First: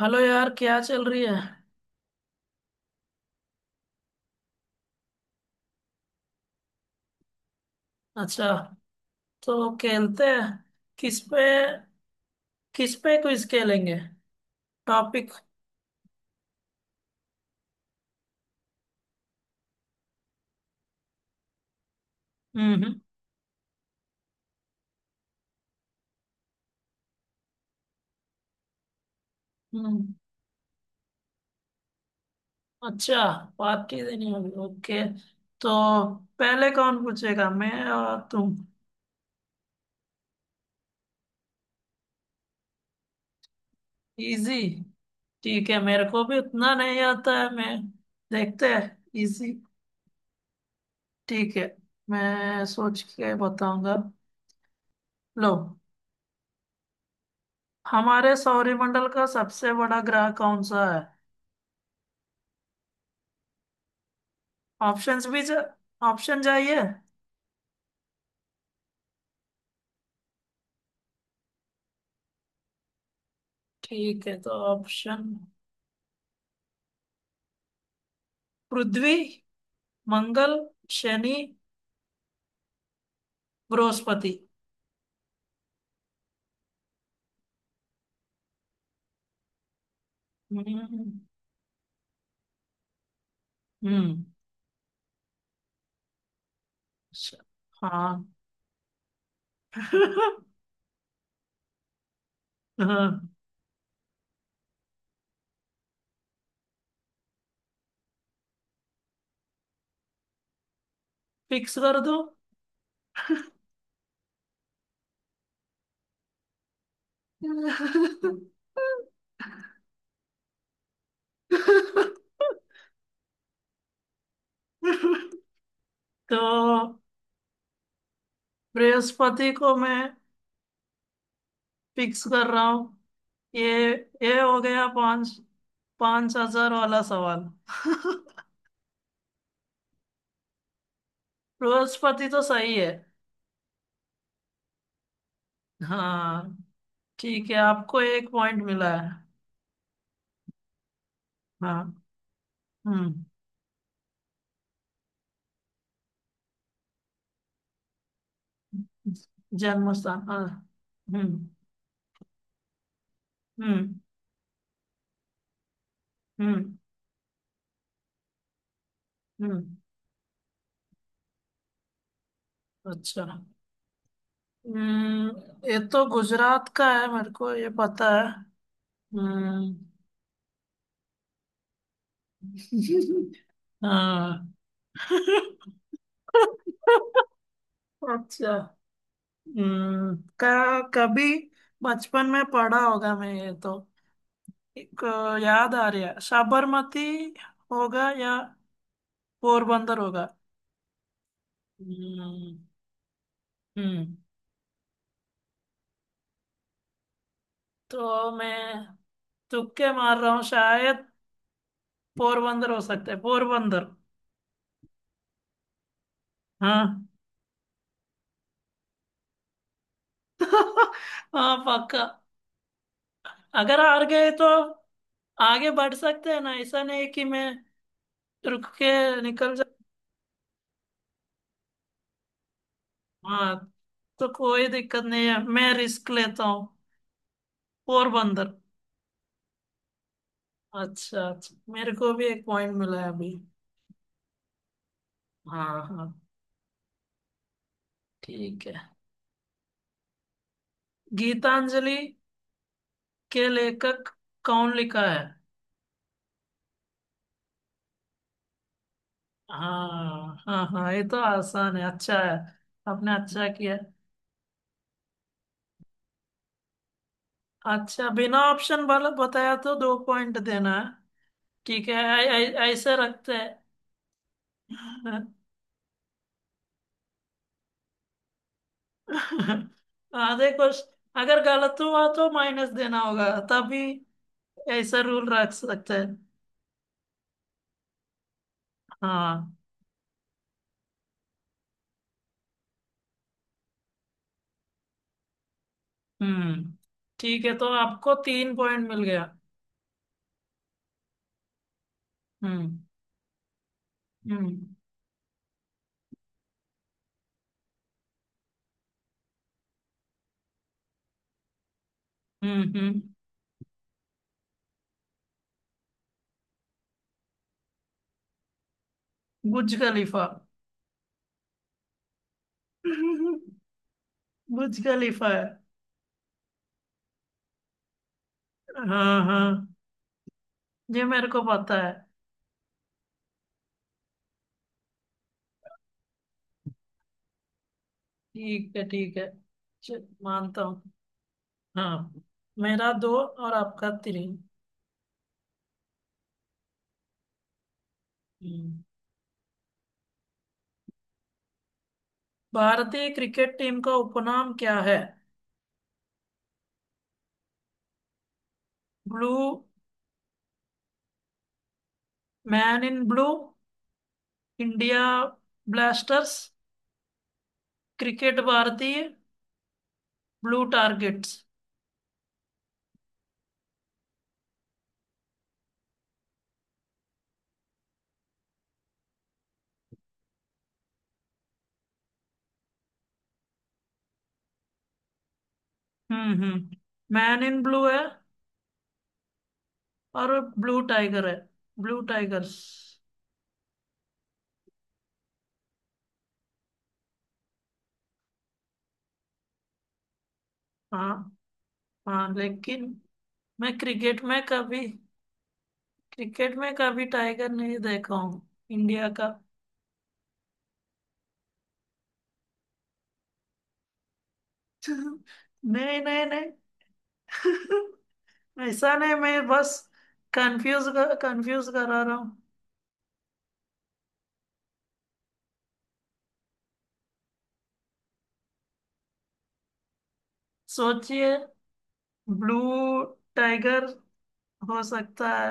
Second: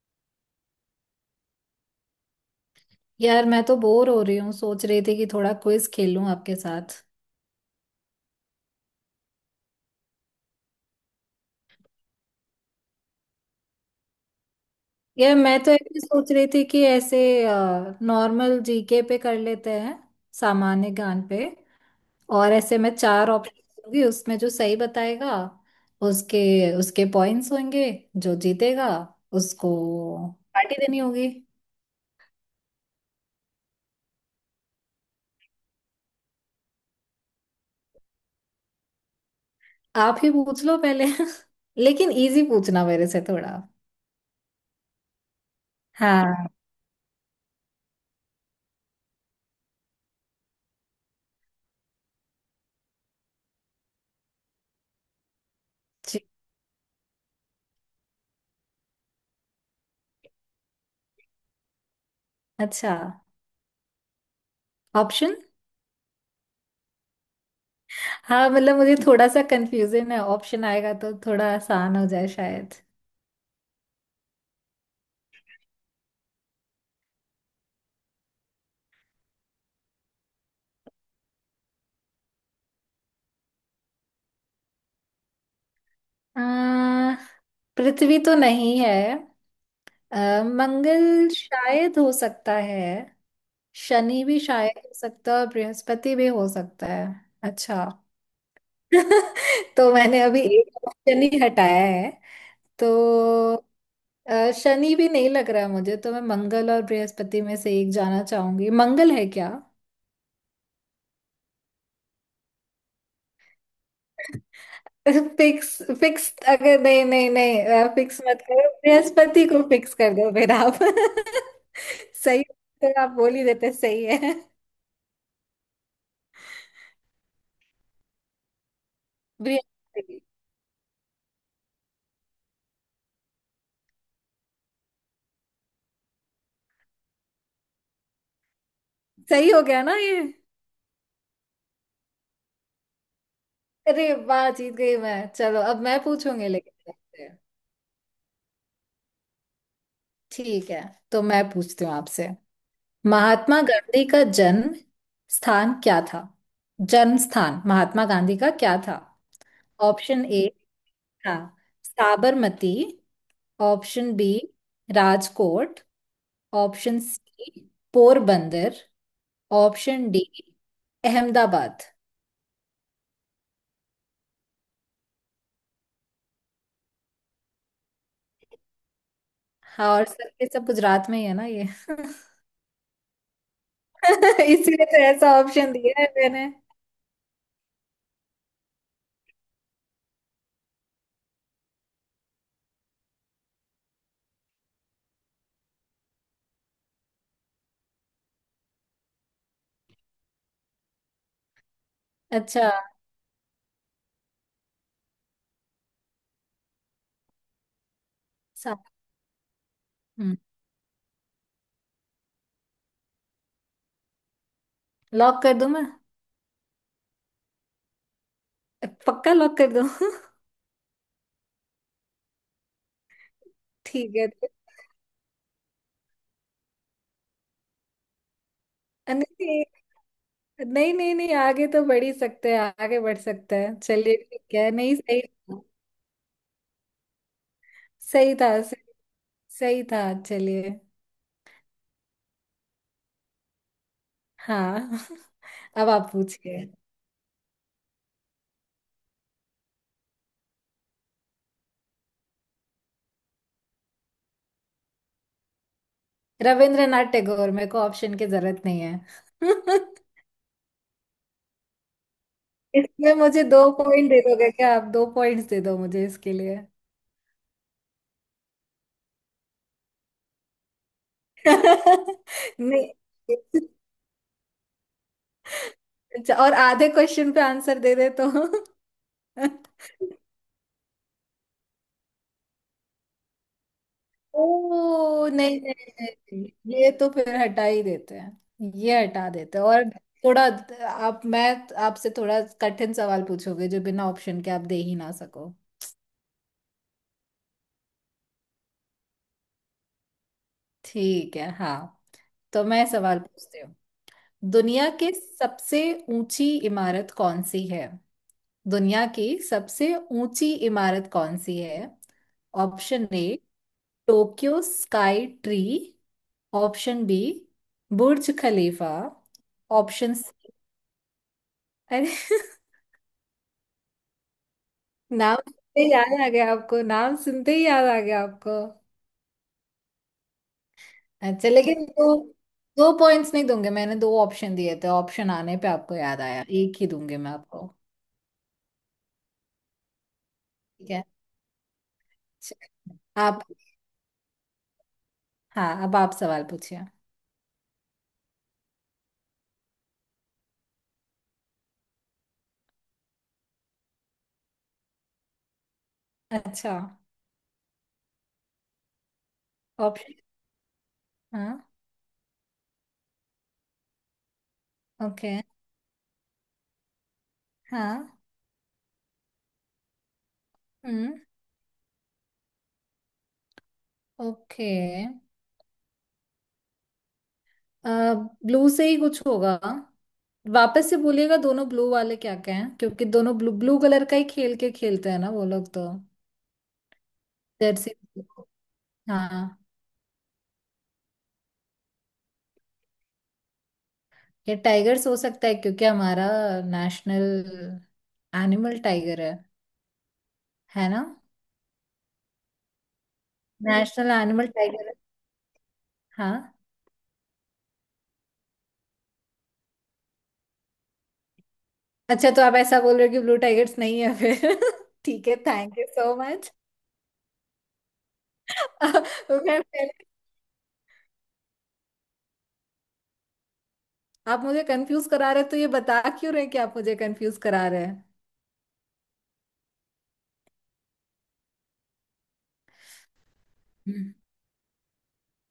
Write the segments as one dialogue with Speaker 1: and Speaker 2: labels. Speaker 1: Hello यार, क्या चल रही है?
Speaker 2: यार मैं तो बोर हो रही हूँ। सोच रही थी कि थोड़ा क्विज खेलूं आपके साथ।
Speaker 1: अच्छा। तो खेलते हैं। किस पे किस पे क्विज खेलेंगे? टॉपिक?
Speaker 2: यार मैं तो ऐसे सोच रही थी कि ऐसे नॉर्मल जीके पे कर लेते हैं, सामान्य ज्ञान पे। और ऐसे
Speaker 1: हम्म।
Speaker 2: मैं चार ऑप्शन दूंगी, उसमें जो सही बताएगा उसके उसके पॉइंट्स होंगे। जो जीतेगा उसको
Speaker 1: हम्म।
Speaker 2: पार्टी देनी होगी।
Speaker 1: अच्छा। पार्टी देनी होगी ओके। तो पहले कौन पूछेगा, मैं और तुम?
Speaker 2: आप ही पूछ लो पहले। लेकिन इजी पूछना मेरे से थोड़ा।
Speaker 1: इजी? ठीक है, मेरे को भी
Speaker 2: हाँ।
Speaker 1: उतना नहीं आता है। मैं देखते हैं। इजी। ठीक है। मैं सोच के बताऊंगा। लो।
Speaker 2: जी।
Speaker 1: हमारे सौरमंडल का सबसे बड़ा ग्रह कौन सा है?
Speaker 2: अच्छा।
Speaker 1: Options
Speaker 2: option.
Speaker 1: भी चा, ऑप्शन चाहिए।
Speaker 2: हाँ, मतलब मुझे थोड़ा सा कंफ्यूजन है, ऑप्शन आएगा तो थोड़ा आसान हो जाए शायद।
Speaker 1: ठीक है तो ऑप्शन, पृथ्वी, मंगल, शनि, बृहस्पति।
Speaker 2: आ, पृथ्वी तो नहीं है।
Speaker 1: हम्म।
Speaker 2: मंगल शायद हो सकता है। शनि
Speaker 1: हम्म।
Speaker 2: भी शायद हो सकता है और बृहस्पति भी हो सकता है।
Speaker 1: श-
Speaker 2: अच्छा।
Speaker 1: हाँ।
Speaker 2: तो मैंने अभी एक ऑप्शन ही हटाया है।
Speaker 1: हाँ।
Speaker 2: तो शनि भी नहीं लग रहा मुझे, तो मैं मंगल और बृहस्पति में से एक जाना चाहूंगी। मंगल है क्या?
Speaker 1: फिक्स कर दो।
Speaker 2: फिक्स फिक्स अगर नहीं नहीं नहीं फिक्स मत करो, बृहस्पति को फिक्स कर दो फिर आप। सही। तो आप बोल ही देते सही है।
Speaker 1: तो बृहस्पति को मैं
Speaker 2: बृहस्पति।
Speaker 1: फिक्स कर रहा हूँ। ये ये हो गया पांच। 5,000 वाला सवाल।
Speaker 2: सही हो गया ना ये?
Speaker 1: बृहस्पति तो सही है।
Speaker 2: अरे वाह, जीत गई मैं। चलो अब मैं पूछूंगी
Speaker 1: हाँ
Speaker 2: लेकिन आपसे।
Speaker 1: ठीक है, आपको एक पॉइंट मिला है।
Speaker 2: ठीक है, तो मैं पूछती हूँ
Speaker 1: हाँ।
Speaker 2: आपसे।
Speaker 1: हम्म।
Speaker 2: महात्मा गांधी का जन्म स्थान क्या था? जन्म स्थान महात्मा गांधी का क्या था?
Speaker 1: जन्म स्थान
Speaker 2: ऑप्शन
Speaker 1: हाँ।
Speaker 2: ए था
Speaker 1: हम्म।
Speaker 2: साबरमती।
Speaker 1: हम्म।
Speaker 2: Option B Rajkot.
Speaker 1: हम्म।
Speaker 2: Option C Porbandar.
Speaker 1: हम्म।
Speaker 2: Option D Ahmedabad.
Speaker 1: अच्छा। ये तो गुजरात का है, मेरे को ये पता है। हम्म।
Speaker 2: हाँ, और सर ये सब गुजरात में ही है ना ये।
Speaker 1: हाँ।
Speaker 2: इसीलिए तो ऐसा ऑप्शन दिया है मैंने।
Speaker 1: अच्छा। का कभी बचपन में पढ़ा होगा, मैं ये तो एक याद आ रहा है, साबरमती होगा या पोरबंदर होगा।
Speaker 2: अच्छा।
Speaker 1: हम्म। हम्म। तो मैं
Speaker 2: सा-
Speaker 1: तुक्के मार रहा
Speaker 2: हम्म।
Speaker 1: हूँ शायद। पोरबंदर हो सकता है, पोरबंदर।
Speaker 2: लॉक कर दूं मैं?
Speaker 1: हाँ।
Speaker 2: पक्का लॉक कर दूं?
Speaker 1: हाँ पक्का। अगर हार
Speaker 2: ठीक है
Speaker 1: गए तो आगे बढ़ सकते हैं ना? ऐसा नहीं कि मैं रुक के निकल जा।
Speaker 2: नहीं नहीं नहीं, नहीं आगे तो बढ़ ही सकते हैं, आगे बढ़ सकते
Speaker 1: हाँ।
Speaker 2: हैं चलिए।
Speaker 1: तो
Speaker 2: ठीक
Speaker 1: कोई
Speaker 2: है, नहीं
Speaker 1: दिक्कत
Speaker 2: सही
Speaker 1: नहीं है,
Speaker 2: था।
Speaker 1: मैं रिस्क लेता हूँ।
Speaker 2: सही था
Speaker 1: पोरबंदर।
Speaker 2: सही, सही था चलिए।
Speaker 1: अच्छा अच्छा, मेरे को भी एक पॉइंट मिला है अभी।
Speaker 2: हाँ।
Speaker 1: हाँ।
Speaker 2: अब आप
Speaker 1: हाँ
Speaker 2: पूछिए।
Speaker 1: ठीक है। गीतांजलि के लेखक कौन लिखा है?
Speaker 2: रविंद्रनाथ टैगोर, मेरे को ऑप्शन की जरूरत नहीं है।
Speaker 1: हाँ, हाँ, हाँ, ये तो आसान है, अच्छा है।
Speaker 2: इसमें
Speaker 1: आपने
Speaker 2: मुझे
Speaker 1: अच्छा
Speaker 2: दो
Speaker 1: किया।
Speaker 2: पॉइंट दे दोगे क्या आप? दो पॉइंट्स दे दो मुझे इसके लिए।
Speaker 1: अच्छा, बिना ऑप्शन वाला बताया तो दो पॉइंट देना है। ठीक है
Speaker 2: नहीं।
Speaker 1: ऐसे रखते हैं।
Speaker 2: अच्छा, और आधे क्वेश्चन पे आंसर दे दे तो?
Speaker 1: आधे क्वेश्चन अगर गलत हुआ तो माइनस देना होगा तभी। ऐसा
Speaker 2: ओ
Speaker 1: रूल रख
Speaker 2: नहीं
Speaker 1: सकते हैं।
Speaker 2: नहीं नहीं, ये तो फिर हटा ही देते हैं, ये हटा
Speaker 1: हाँ।
Speaker 2: देते हैं। और थोड़ा आप मैं आपसे थोड़ा कठिन सवाल पूछोगे जो बिना ऑप्शन के आप दे ही ना सको।
Speaker 1: हम्म। ठीक है, तो आपको तीन पॉइंट मिल गया।
Speaker 2: ठीक है, हाँ। तो
Speaker 1: हम्म।
Speaker 2: मैं सवाल पूछती,
Speaker 1: हम्म।
Speaker 2: दुनिया के सबसे ऊंची इमारत कौन सी है? दुनिया की सबसे ऊंची इमारत कौन सी है?
Speaker 1: हम्म।
Speaker 2: ऑप्शन
Speaker 1: हम्म।
Speaker 2: A Tokyo Sky Tree. Option B Burj Khalifa.
Speaker 1: Burj
Speaker 2: option
Speaker 1: Khalifa.
Speaker 2: C, अरे!
Speaker 1: बुर्ज खलीफा
Speaker 2: नाम
Speaker 1: है।
Speaker 2: सुनते ही याद आ गया आपको, नाम सुनते ही याद आ गया आपको।
Speaker 1: हाँ हाँ, ये मेरे को
Speaker 2: अच्छा,
Speaker 1: पता
Speaker 2: लेकिन
Speaker 1: है।
Speaker 2: दो दो पॉइंट्स नहीं दूंगे। मैंने दो ऑप्शन दिए थे, ऑप्शन आने पे आपको याद आया, एक ही दूंगी मैं आपको।
Speaker 1: ठीक है, ठीक है, चल, मानता हूँ।
Speaker 2: ठीक है।
Speaker 1: हाँ।
Speaker 2: अच्छा,
Speaker 1: मेरा दो
Speaker 2: आप।
Speaker 1: और आपका तीन।
Speaker 2: हाँ, अब आप सवाल पूछिए।
Speaker 1: हम्म। भारतीय क्रिकेट टीम का उपनाम क्या है?
Speaker 2: अच्छा।
Speaker 1: Blue,
Speaker 2: option. हाँ।
Speaker 1: Man in blue, India
Speaker 2: okay.
Speaker 1: Blasters,
Speaker 2: हाँ।
Speaker 1: क्रिकेट भारतीय, ब्लू
Speaker 2: हम्म।
Speaker 1: टारगेट्स।
Speaker 2: ओके। ब्लू से ही कुछ होगा। वापस से बोलिएगा दोनों ब्लू वाले क्या क्या हैं, क्योंकि दोनों ब्लू ब्लू कलर का ही खेल के खेलते हैं ना वो लोग तो।
Speaker 1: हम्म। हम्म। Man in blue
Speaker 2: jersey.
Speaker 1: है,
Speaker 2: हाँ।
Speaker 1: और ब्लू टाइगर है, ब्लू टाइगर्स।
Speaker 2: ये टाइगर्स हो सकता है, क्योंकि हमारा नेशनल एनिमल टाइगर है ना?
Speaker 1: हाँ हाँ, लेकिन मैं
Speaker 2: नेशनल
Speaker 1: क्रिकेट में
Speaker 2: एनिमल
Speaker 1: कभी
Speaker 2: टाइगर है।
Speaker 1: क्रिकेट
Speaker 2: हाँ।
Speaker 1: में कभी टाइगर नहीं देखा हूँ इंडिया का।
Speaker 2: अच्छा, तो आप ऐसा बोल रहे हो कि ब्लू टाइगर्स नहीं है फिर? ठीक है, थैंक यू
Speaker 1: नहीं,
Speaker 2: सो
Speaker 1: नहीं, नहीं।
Speaker 2: मच।
Speaker 1: ऐसा नहीं,
Speaker 2: तो
Speaker 1: मैं
Speaker 2: मैं
Speaker 1: बस
Speaker 2: पहले
Speaker 1: कंफ्यूज करा रहा हूँ।
Speaker 2: आप मुझे कंफ्यूज करा रहे हैं, तो ये बता क्यों रहे हैं कि आप मुझे कंफ्यूज करा रहे हैं?
Speaker 1: सोचिए, ब्लू टाइगर
Speaker 2: हम्म।
Speaker 1: हो सकता है,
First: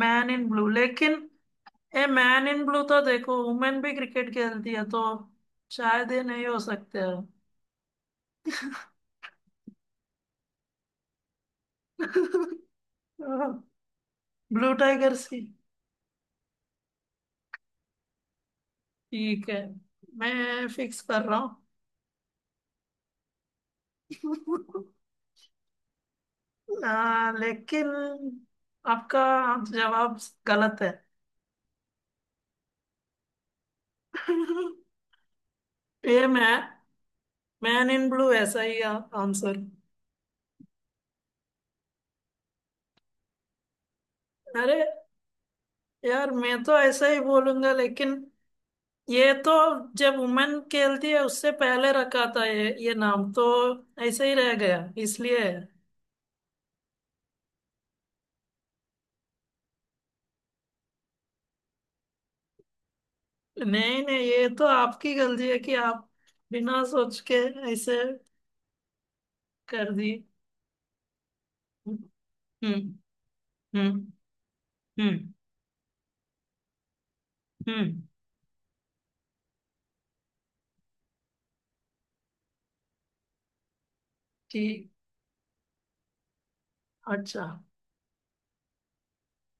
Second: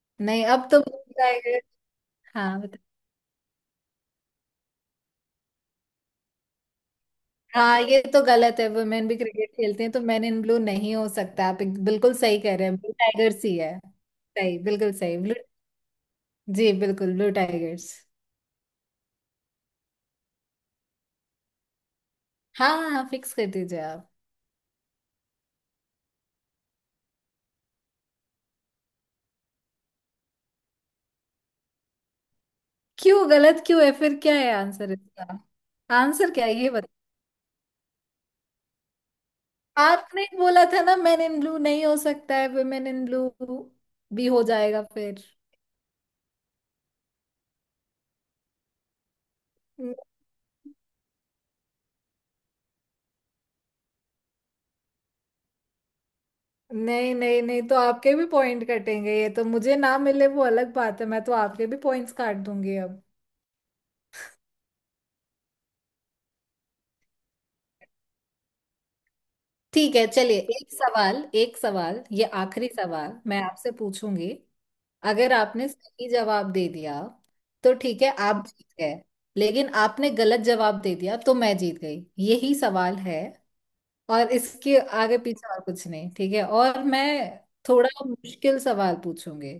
Speaker 1: मैन इन
Speaker 2: नहीं,
Speaker 1: ब्लू,
Speaker 2: अब तो
Speaker 1: लेकिन
Speaker 2: मुझे आएगा।
Speaker 1: ए मैन
Speaker 2: हाँ,
Speaker 1: इन
Speaker 2: बता।
Speaker 1: ब्लू, तो देखो वुमेन भी क्रिकेट खेलती है, तो शायद ये नहीं हो सकते हैं।
Speaker 2: हाँ, ये तो गलत है, वुमेन भी क्रिकेट खेलते हैं तो मैन इन ब्लू नहीं हो सकता। बिल्कुल सही कह रहे हैं, ब्लू टाइगर्स ही है। सही,
Speaker 1: ब्लू
Speaker 2: बिल्कुल
Speaker 1: टाइगर
Speaker 2: सही, ब्लू।
Speaker 1: सी।
Speaker 2: जी, बिल्कुल ब्लू टाइगर्स।
Speaker 1: ठीक है, मैं फिक्स कर रहा
Speaker 2: हाँ हाँ, फिक्स कर दीजिए आप।
Speaker 1: हूँ। लेकिन आपका जवाब गलत है।
Speaker 2: क्यों गलत, क्यों है फिर? क्या है आंसर, इसका
Speaker 1: ये
Speaker 2: आंसर क्या
Speaker 1: मैं
Speaker 2: है ये?
Speaker 1: मैन इन ब्लू ऐसा ही आंसर।
Speaker 2: आपने बोला था ना मैन इन ब्लू नहीं हो सकता है, वुमेन इन ब्लू भी हो
Speaker 1: अरे
Speaker 2: जाएगा फिर।
Speaker 1: यार, मैं तो ऐसा ही बोलूंगा, लेकिन ये तो
Speaker 2: न-
Speaker 1: जब वुमेन खेलती है उससे पहले रखा था, ये नाम तो ऐसे ही रह गया इसलिए।
Speaker 2: नहीं नहीं नहीं, तो आपके भी पॉइंट कटेंगे, ये तो मुझे ना मिले वो अलग बात है, मैं तो आपके भी पॉइंट्स काट दूंगी अब।
Speaker 1: नहीं नहीं, ये तो आपकी गलती है कि आप बिना सोच के ऐसे कर
Speaker 2: ठीक है
Speaker 1: दी।
Speaker 2: चलिए, एक सवाल एक
Speaker 1: हम्म।
Speaker 2: सवाल ये आखिरी सवाल
Speaker 1: हम्म।
Speaker 2: मैं आपसे
Speaker 1: हम्म।
Speaker 2: पूछूंगी।
Speaker 1: हम्म।
Speaker 2: अगर आपने सही जवाब दे दिया तो ठीक
Speaker 1: हम्म,
Speaker 2: है, आप जीत गए। लेकिन आपने गलत जवाब दे दिया तो मैं जीत गई। यही सवाल है और इसके
Speaker 1: ठीक।
Speaker 2: आगे पीछे और कुछ नहीं, ठीक है? और मैं
Speaker 1: अच्छा।
Speaker 2: थोड़ा मुश्किल सवाल पूछूंगी।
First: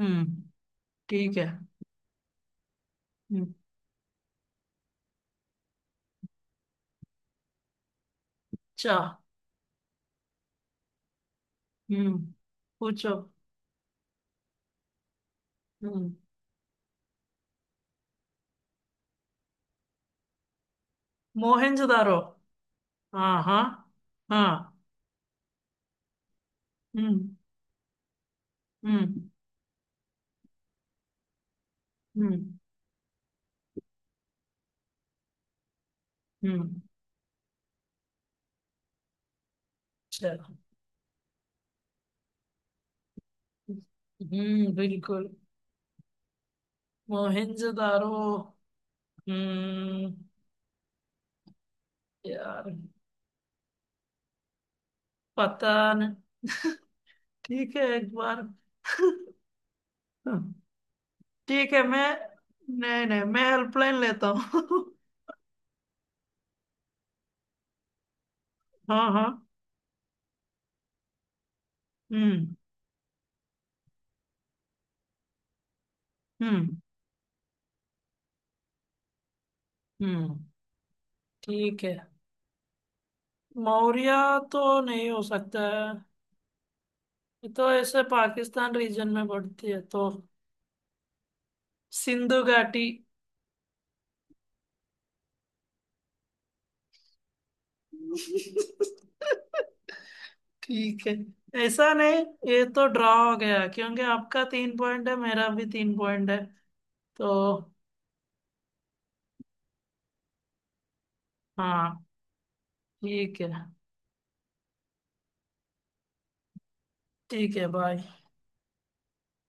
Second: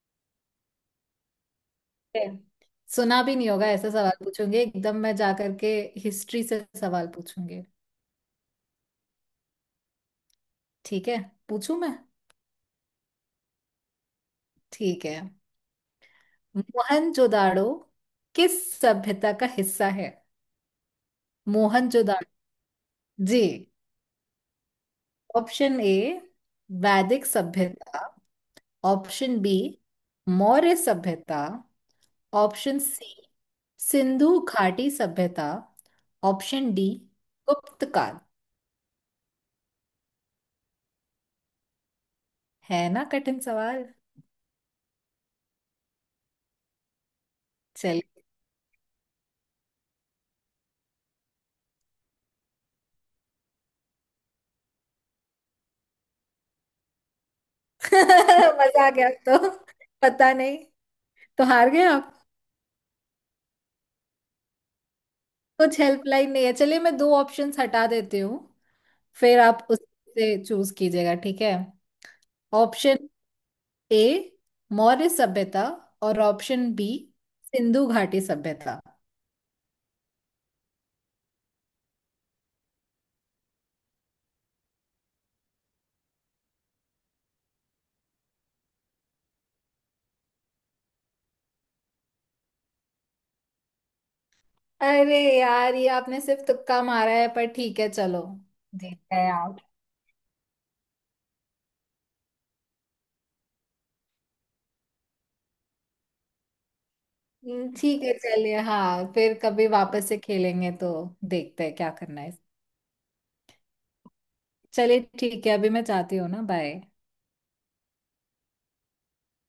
Speaker 1: हम्म ठीक है। हम्म।
Speaker 2: ठीक है। सुना भी नहीं होगा ऐसा सवाल पूछूंगी, एकदम मैं जा करके हिस्ट्री से सवाल पूछूंगी।
Speaker 1: अच्छा।
Speaker 2: ठीक है? पूछूं मैं?
Speaker 1: हम्म। पूछो।
Speaker 2: ठीक है।
Speaker 1: हम्म।
Speaker 2: मोहनजोदाड़ो किस सभ्यता का हिस्सा है?
Speaker 1: मोहनजोदारो।
Speaker 2: मोहनजोदाड़ो।
Speaker 1: हाँ हाँ।
Speaker 2: जी।
Speaker 1: हाँ।
Speaker 2: ऑप्शन ए
Speaker 1: हम्म।
Speaker 2: वैदिक सभ्यता।
Speaker 1: हम्म।
Speaker 2: ऑप्शन बी मौर्य सभ्यता।
Speaker 1: हम्म।
Speaker 2: ऑप्शन सी सिंधु घाटी सभ्यता। ऑप्शन
Speaker 1: हम्म।
Speaker 2: डी गुप्त काल।
Speaker 1: चलो।
Speaker 2: है ना कठिन सवाल?
Speaker 1: बिल्कुल।
Speaker 2: चल।
Speaker 1: मोहनजोदारो। हम्म। यार, पता नहीं। ठीक है, एक बार।
Speaker 2: मजा आ गया, तो पता नहीं, तो हार
Speaker 1: ठीक है,
Speaker 2: गए
Speaker 1: मैं,
Speaker 2: आप।
Speaker 1: नहीं नहीं, मैं हेल्पलाइन लेता हूँ।
Speaker 2: कुछ हेल्पलाइन नहीं है। चलिए मैं दो ऑप्शंस हटा देती हूँ,
Speaker 1: हाँ हाँ।
Speaker 2: फिर आप उससे चूज कीजिएगा, ठीक है?
Speaker 1: हम्म।
Speaker 2: ऑप्शन ए मौर्य सभ्यता और ऑप्शन
Speaker 1: हम्म।
Speaker 2: बी सिंधु घाटी सभ्यता।
Speaker 1: हम्म। ठीक है, मौर्य तो नहीं हो सकता है। ये तो ऐसे पाकिस्तान रीजन में पड़ती है, तो सिंधु घाटी।
Speaker 2: अरे यार, ये आपने सिर्फ तुक्का मारा है, पर ठीक है चलो, जीत गए आप।
Speaker 1: ठीक है, ऐसा नहीं, ये तो ड्रॉ हो गया क्योंकि आपका तीन पॉइंट है, मेरा भी तीन पॉइंट है तो।
Speaker 2: ठीक है चलिए। हाँ, फिर कभी वापस से खेलेंगे तो देखते हैं क्या
Speaker 1: हाँ
Speaker 2: करना है।
Speaker 1: ठीक है।
Speaker 2: चलिए ठीक है, अभी मैं जाती हूँ ना, बाय।
Speaker 1: ठीक है, बाय।